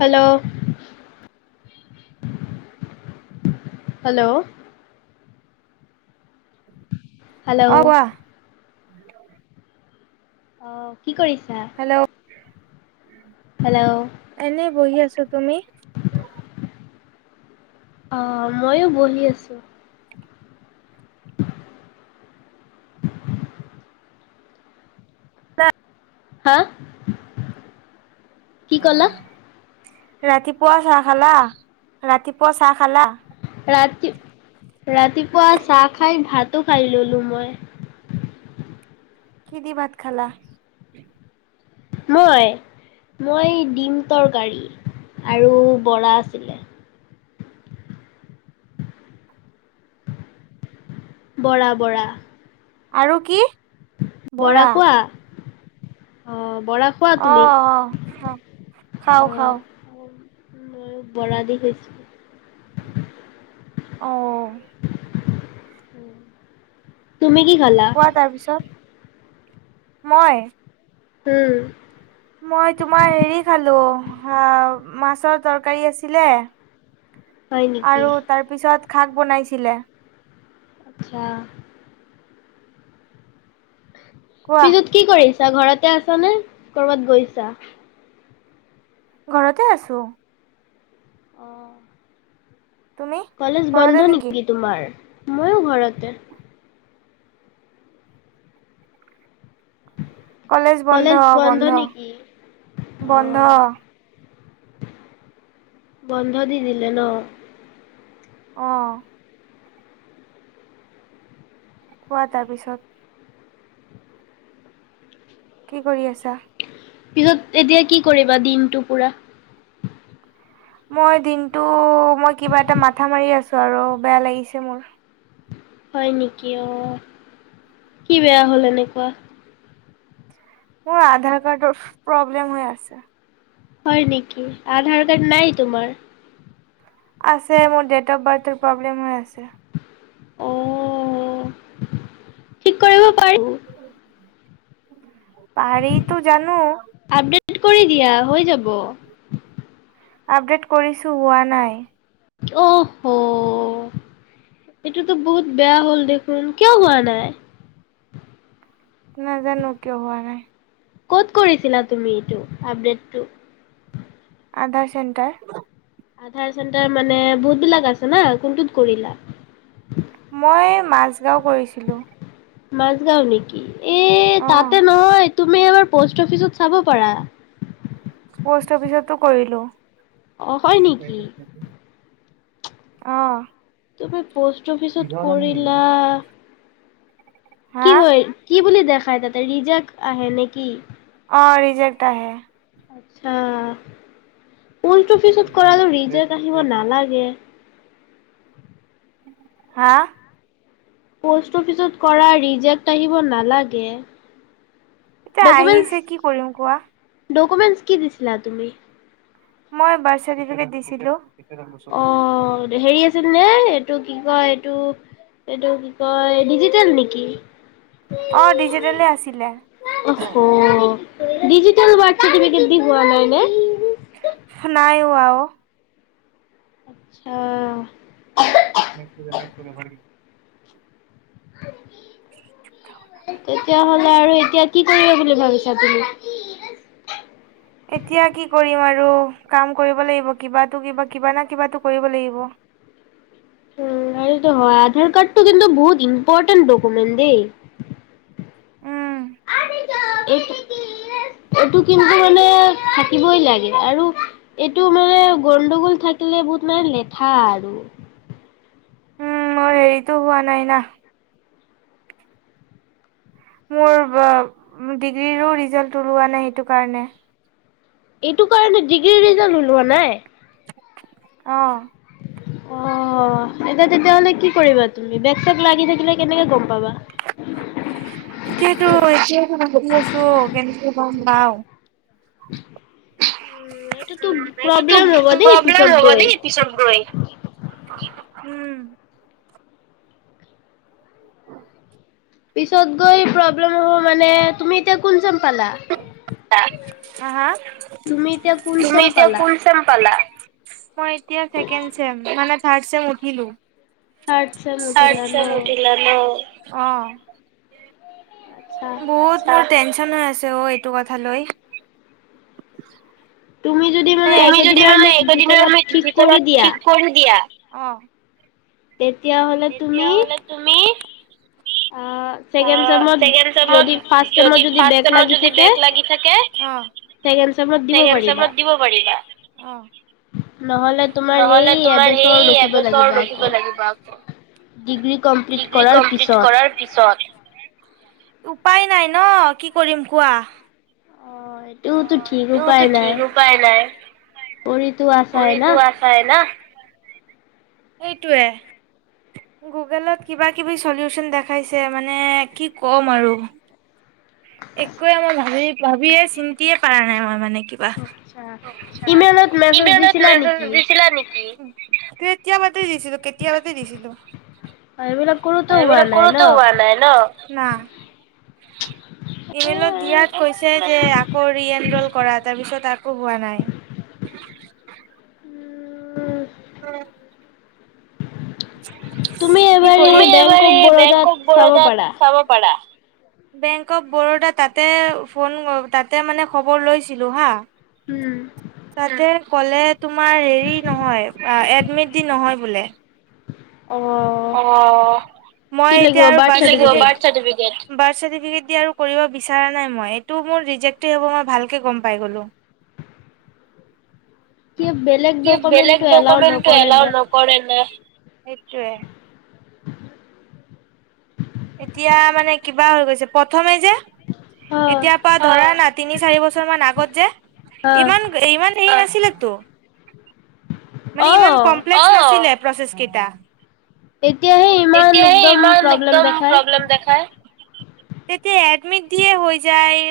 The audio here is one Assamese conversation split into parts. হেল্ল'। হেল্ল'। হেল্ল' অ কোৱা অ' কি কৰিছা? হেল্ল' হেল্ল' এনেই বহি আছোঁ। তুমি? অঁ, ময়ো বহি আছোঁ। তা। হা? কি কলা? ৰাতিপুৱা চাহ খালা, ৰাতিপুৱা চাহ খালা। ৰাতি, ৰাতিপুৱা চাহ খাই ভাতো খাই ললো মই। কিহে দি ভাত খালা। মই, মই ডিম তৰকাৰী আৰু বৰা আছিলে। বৰা বৰা। আৰু কি? বৰা খোৱা অ' বৰা। খোৱা তুমি অ' অ' অ' খাওঁ খাওঁ। মইয় বৰা দিশ হৈছো। অঁ। তুমি কি খালা। কোৱা তাৰ পিছত। মই। উম। মই তোমাৰ হেৰি খালোঁ মাছৰ তৰকাৰী আছিলে। হয় নেকি আৰু তাৰ পিছত শাক বনাইছিলে। আচ্ছা। কোৱা পিছত কি কৰিছা ঘৰতে আছ নে কৰবাত গৈছা। ঘৰতে আছোঁ। আহ' তুমি কলেজ বন্ধ নেকি তোমাৰ, মইো ঘৰতে। কলেজ বন্ধ বন্ধ বন্ধ অ'। বন্ধ দি দিলে ন। অঁ কোৱা তাৰ পিছত-। কি কৰি আছা। পিচত এতিয়া কি কৰিবা দিনটো পুৰা। মই দিনতটো মই কিবা এটা মাথা মাৰি আছোঁ। আৰু বেয়া লাগিছে মোৰ, হয় নেকি অ' কি বেয়া হ'ল এনেকুৱা। মোৰ আধাৰ কাৰ্ডৰ প্ৰব্লেম হৈ আছে। হয় নেকি আধাৰ কাৰ্ড নাই তোমাৰ। আছে মোৰ ডেট অফ বাৰ্থৰ প্ৰব্লেম হৈ আছে। অ' ঠিক কৰিব পাৰিম। পাৰীটো জানো। আপডেট কৰি দিয়া হৈ যাব। আপডেট কৰিছোঁ হোৱা নাই। অ' হ। এইটোতো বহুত বেয়া হ'ল দেখোন কিয় হোৱা নাই। নাজানোঁ কিয় হোৱা নাই। ক'ত কৰিছিলা তুমি এইটো আপডেটটো। আধাৰ চেণ্টাৰ। আধাৰ চেণ্টাৰ মানে বহুত বিলাক আছে না কোনটোত কৰিলা? মই মাছগাঁও কৰিছিলোঁ। মাাজ গাও নেকি এ অ তাতে নহয়, তুমি আমাৰ পষ্ট অফিচত চাব পাৰা। পষ্ট অফিচতটো কৰিলোঁ। অ হয় নেকি? অ' তুমি প'ষ্ট অফিচত কৰিলা, হা কি হয় কি বুলি দেখাই তাতে ৰিজাক আহে নেকি? অঁ ৰিজেক্ট আহে। আচ্ছা পষ্ট অফিচত কৰাটো ৰিজেক্ট আহিব নালাগে হা প'ষ্ট অফিচত কৰা ৰিজেক্ট আহিব নালাগে তে আহিছে কি কৰিম কোৱা? দকমেন্স কি দিছিলা তুমি? মই বাৰ্থচাৰ্টিফিকেট দিছিলো। অ', হেৰি আছিল নে এইটো কি কয় এইটো? এইটো কি কয় ডিজিটেল নেকি? অ ডিজিটেলে আছিলে। অঁহ হ ডিজিটেল বাৰ্থচাৰ্টিফিকেট দি হোৱা নাই নে? নাই হোৱা অ চা মমে ভৰি [unintelligible] তেতিয়াহলে আৰু এতিয়া কি কৰিবা বুলি ভাবিছা তুমি? এতিয়া কি কৰিম আৰু কাম কৰিব লাগিব কিবাটো কিবা কিবা নহয় কিবাটো কৰিব লাগিব। উম সেইটো হয় আধাৰ কাৰ্ডটো কিন্তু বহুত ইম্পৰ্তেন্ত দকমেন্ত দেই। উম, এইটো এইটো কিন্তু মানে থাকিবই লাগে আৰু এইটো মানে গণ্ডগোল থাকিলে বহুত মানে লেঠা আৰু উম, মোৰ হেৰিতো হোৱা নাই না মোৰ বা ডিগ্ৰীৰো ৰিজাল্ট ওলোৱা নাই সেইটো কাৰণে এইটো কাৰণে ডিগ্ৰীৰ ৰিজাল্ট ওলোৱা নাই? অ অ এতিয়া তেতিয়াহ'লে কি কৰিবা তুমি বেগ চেক লাগি থাকিলে কেনেকে গম পাবা? এতিয়াতো এতিয়া আছো কেনেকে গম পাও উ [unintelligible] উ এটোতো এইটোতো প্ৰবলেম হ'ব দেই প্ৰব্লেম পিছত হ'ব গৈ দেই পিছত গৈ। উম পিছত গৈ প্ৰবলেম হব মানে তুমি এতিয়া কোন ছেম পালা? আ হা হা তুমি এতিয়া কোন তুমি চেম এতিয়া পালা? কোন ছেম পালা? মই এতিয়া ছেকেণ্ড ছেম মানে থাৰ্ড ছেম উঠিলো। থাৰ্ড চেম থাৰ্ড উঠিলা ন? ছেম উঠিলা ন, অঁ। আচ্ছা, বহুত মোৰ টেনচন হৈ আছে অ এইটো কথা লৈ। তুমি যদি মানে তুমি যদি এইকেইদিনৰ মানে ভিতৰত এইকেইদিনৰ ঠিক কৰি ভিতৰত দিয়া ঠিক কৰি দিয়া, অঁ। তেতিয়াহ'লে তুমি তেতিয়াহ'লে তুমি, কি অ', আ ছেকেণ্ড চেমত ছেকেণ্ড ছেমট যদি ফাৰ্ষ্ট চেমত যদি ফাৰ্চ বেগ ছেমত লাগি যদি থাকে বেগ লাগি থাকে। অঁ। ছেকেণ্ড চেমত দিব পাৰি। তাত দিব পাৰিবা অঁ। নহলে তোমাৰ সেই সেই এবছৰ ৰখিব এবছৰ লাগিব ৰখিব আকৌ। লাগিব আকৌ। ডিগ্ৰী কমপ্লিট ডিগ্ৰী কৰাৰ কমপ্লিট পিছত। কৰাৰ পিছত, উপায় নাই ন কি কৰিম কোৱা? অ' অ এইটোতো ঠিক সেইতোটো উপায় নাই, ঠিক উপায় নাই কৰিতো আছাই না। কৰিতো আছাই না সেইটোৱে। গুগলত কিবা কিবি চলিউচন দেখাইছে মানে কি ক'ম আৰু। একোৱে মই ভাবি ভাবিয়ে চিন্তিয়ে পাৰা নাই মই মানে কি। আ আচ্ছা, আচ্ছা ইমেইলত মেছেজ ইমেইলত দিছিলা মেছেজ নেকি? দিছিলা নি? কেতিয়াবাতে দিছিলো কেতিয়াবাতে দিছিলো। এইবিলাক কৰোতো হোৱা নাই ন? সেইবিলাকৰটো হোৱা নাই ন। [inaudible] ইমেইলত উম, দিয়াত কৈছে যে, আকৌ ৰি এন ৰল কৰা তাৰ পিছত আকো হোৱা নাই। [inaudible] উম। উম। তুমি কি এবাৰ এই তুমি বেংক এবাৰ অফ এই বৰোদাত বেংকক চাব বৰোদাত পাৰা। চাব পাৰা। বেংক অৱ বৰোদা তাতে ফোন তাতে মানে খবৰ লৈছিলোঁ হা। উম। তাতে ক'লে তোমাৰ হেৰি নহয়, এডমিট দি নহয় বোলে। অ। অ, মই এতিয়া আৰু বাৰ্থ চাৰ্টিফিকেট কি লাগিব বাৰ্থ চাৰ্টিফিকেট। বাৰ্থ চাৰ্টিফিকেট দি আৰু কৰিব বিচৰা নাই মই, এইটো মোৰ ৰিজেক্টেই হ'ব মই ভালকে গম পাই গ'লো। এতিয়া বেলেগ কি বেলেগ ডকুমেন্টটো এলাও ডকুমেন্টটো নকৰে এলাও না। নকৰে না, সেইটোৱে। এতিয়া মানে কিবা হৈ গৈছে, প্ৰথমে যে অ', এতিয়া ধৰা না তিনি চাৰি বছৰ মান আগত যে অ', ইমান ইমান হেৰি নাছিলে তো, মানে ইমান অঁ অ'। কম নাছিলে। প্ৰচেছ কেইটা। এতিয়াহে ইমান এতিয়াহে একদম ইমান প্ৰব্লেম একদম দেখায়। প্ৰব্লেম দেখাই, এতেতিয়া এডিমিত দিয়ে হৈ যায়।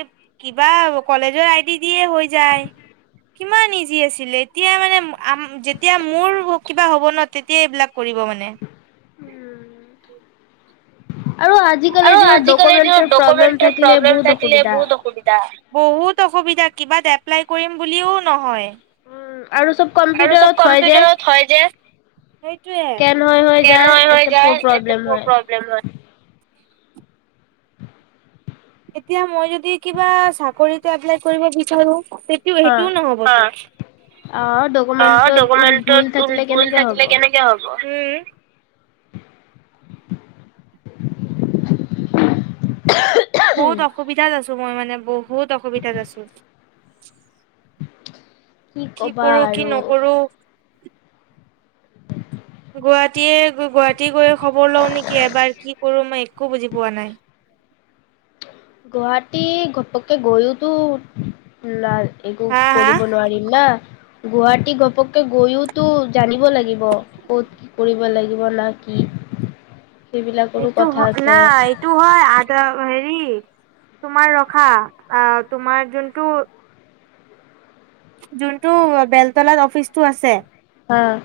কিবা কলেজৰ আইডি দিয়ে হৈ যায়। কিমান ইজি আছিলে, এতিয়া মানে যেতিয়া আ মোৰ কিবা হ'ব ন তেতিয়া এইবিলাক কৰিব মানে। আৰু আৰু আজিকালিৰ দিনত আজিকালিৰ দিনত ডকুমেন্টৰ প্ৰব্লেম ডকুমেণ্টৰ থাকিলে প্ৰব্লেম বহুত থাকিলে অসুবিধা। বহুত অসুবিধা। বহুত অসুবিধা কিবাত এপ্লাই কৰিম বুলিও নহয়। উম, আৰু চব আৰু চব কম্পিউটাৰত হয় যে। কম্পিউটাৰত হয় যে সেইটোৱে স্কেন হৈ হৈ স্কেন যায় হৈ এইটো প যায় এতে প্ৰব্লেম হয়। প্ৰব্লেম হয় এতিয়া মই যদি কিবা চাকৰিত এপ্লাই কৰিব বিচাৰোঁ তে- সেইটো হা সেইটোও নহ'ব অ। অ' অঁ ডকুমেন্টত ভুল ডকুমেণ্টত থাকিলে ভুল কেনেকে হ'ব। থাকিলে কেনেকে হ'ব ওম। বহুত অসুবিধাত আছো মই মানে বহুত অসুবিধাত আছোঁ। কি ক'বা কৰো কি আৰু নকৰোঁ। গুৱাহাটীয়ে গুৱাহাটী গৈ খবৰ লও নেকি এবাৰ কি কৰু মই একো বুজি পোৱা নাই। গুৱাহাটী ঘপকে গৈওতো- লাল একো হা হা কৰিব নোৱাৰিল না। গুৱাহাটী গপকে গৈওতো জানিব লাগিব ক'ত- কৰিব লাগিব না কি সেইবিলাকৰো কথা আছে। এটো হয় আদ হেৰি তোমাৰ ৰখা অঁ তোমাৰ যোনটো- যোনটো বেলতলাত অফিচটো আছে- আহ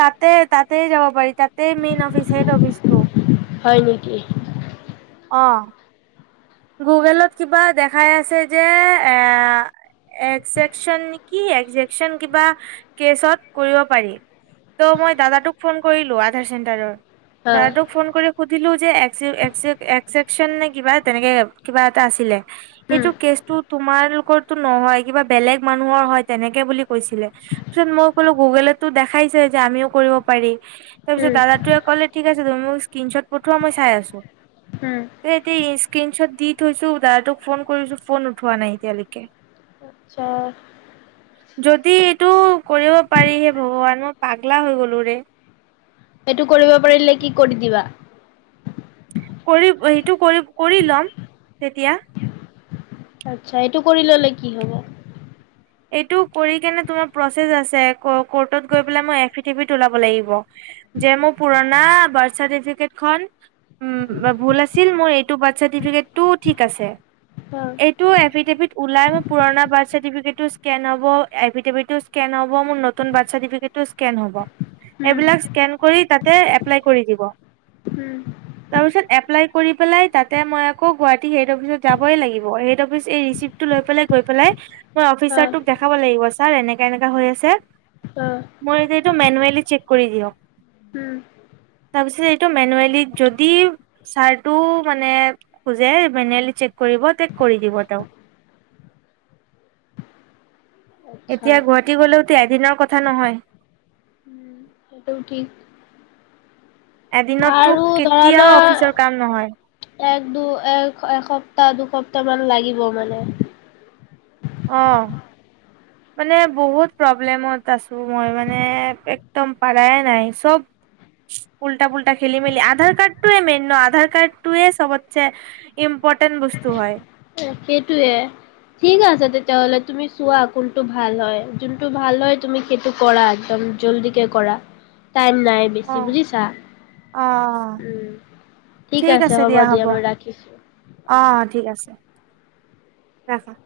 তাতে তাতেই যাব পাৰি তাতেই মেইন অফিচ হেড অফিচটো। হয়ঁ নেকি? অঁ! গোগলত কিবা দেখাই আছে যে এ- একজকচন নেকি একজেকচন কিবা কেচত কৰিব পাৰি। ত' মই দাদ তোক ফোন কৰিলো আধাৰ চেণ্টাৰৰ। হা দাদাদোক ফোন কৰি সুধিলো যে এককচন নে কিবা তেনেকে। কিবা এটা আছিলে উম সেইটো কেচটো- তোমালোকৰতো নহয় কিবা বেলেগ মানুহৰ হয়ঁ তেনেকে বুলি কৈছিলে। তাৰপিছত মই ক'লো গুগলেতো দেখাইছে যে আমিও কৰিব পাৰি। তাৰ পিছত উম দাদাটোৱে কলে ঠিক আছে তুমি মোক স্ক্ৰীনশ্বত পঠোৱা মই চাই আছোঁ। উমঁ! এ এতিয়া স্ক্ৰীনশ্বট দি থৈছোঁ দাদ তোক ফোন কৰিছোঁ ফোন উঠোৱা নাই এতিয়ালৈকে। আচ্ছা। যদি এইটো কৰিব পাৰি হে ভগৱান মই পাগলা হৈ গ'লো ৰে। এইটো কৰিব পাৰিলে কি কৰি দিবা? কৰিব সেইটো কৰিব কৰি ল'ম তেতিয়া। আচ্ছা এইটো কৰি ল'লে কি হ'ব। এইটো কৰি কেনে তোমাৰ প্ৰচেছ আছে ক কৰ্টত গৈ পেলাই মই এফিডেফিট ওলাব লাগিব। যে মোৰ পুৰণা বাৰ্থ চাৰ্টিফিকেট খন উমঁ ব ভুল আছে- ছিল মোৰ এইটো বাৰ্থ চাৰ্টিফিকেট টো ঠিক আছে। অঁ এইটো এফিডেফিট ওলাই মই পুৰণা বাৰ্থ চাৰ্টিফিকেটো- স্কেন হ'ব এফিডেফিটো স্কেন হ'ব মোৰ নতুন বাৰ্থ চাৰ্টিফিকেটো স্কেন হ'ব উম এইবিলাক - স্কেন কৰি তাতে এপ্লাই কৰি দিব। উমঁ! তাৰপিছত এপ্লাই কৰি পেলাই তাতে মই আকৌ গুৱাহাটী হেড অফিচত যাবই লাগিব হেড অফিচ এই ৰিচিপ- টো লৈ পেলাই গৈ পেলাই মই হা অফিচাৰটোক দেখুৱাবো লাগিব ছাৰ এনেকুৱা এনেকুৱা হৈ আছে। অঁ! মোৰ এইটো এইটো মেনুৱেলি চেক কৰি দিয়ক। উমঁ! তাৰপিছত এইটো মেনুৱেলি যদি- ছাৰটো মানে খোজে, মেনুৱেলি চেক কৰিব, চেক কৰি দিব তেওঁ। আচ্ছা এতিয়া গুৱাহাটী গ'লেওতো এদিনৰ কথা নহয়। উম, সেইটোও ঠিক। এদিনততো আৰু ধৰা না কেতিয়াও অফিচৰ কাম নহয়। এক দু, এক এসপ্তাহ, দুসপ্তাহ মান লাগিব মানে। অ [inaudible] মানে বহুত প্ৰব্লেমত আছোঁ মই মানে একদম পাৰাই নাই, চব উল্টা পুল্টা খেলি মেলি। আধাৰ কাৰ্ডটোৱে মেইন ন' আধাৰ কাৰ্ডটোৱে চবতছে ইম্পৰ্টেণ্ট বস্তু হয়। অ' সেইটোৱে। ঠিক আছে তেতিয়া হ'লে, তুমি চোৱা কোনটো ভাল হয়, যোনটো ভাল হয় তুমি সেইটো কৰা একদম। জলদিকে কৰা টাইম নাই। অ বেছি বুজিছা, অ উম। ঠিক আছে হ'ব দিয়া মই ৰাখিছোঁ। অ' ঠিক আছে, ৰাখা।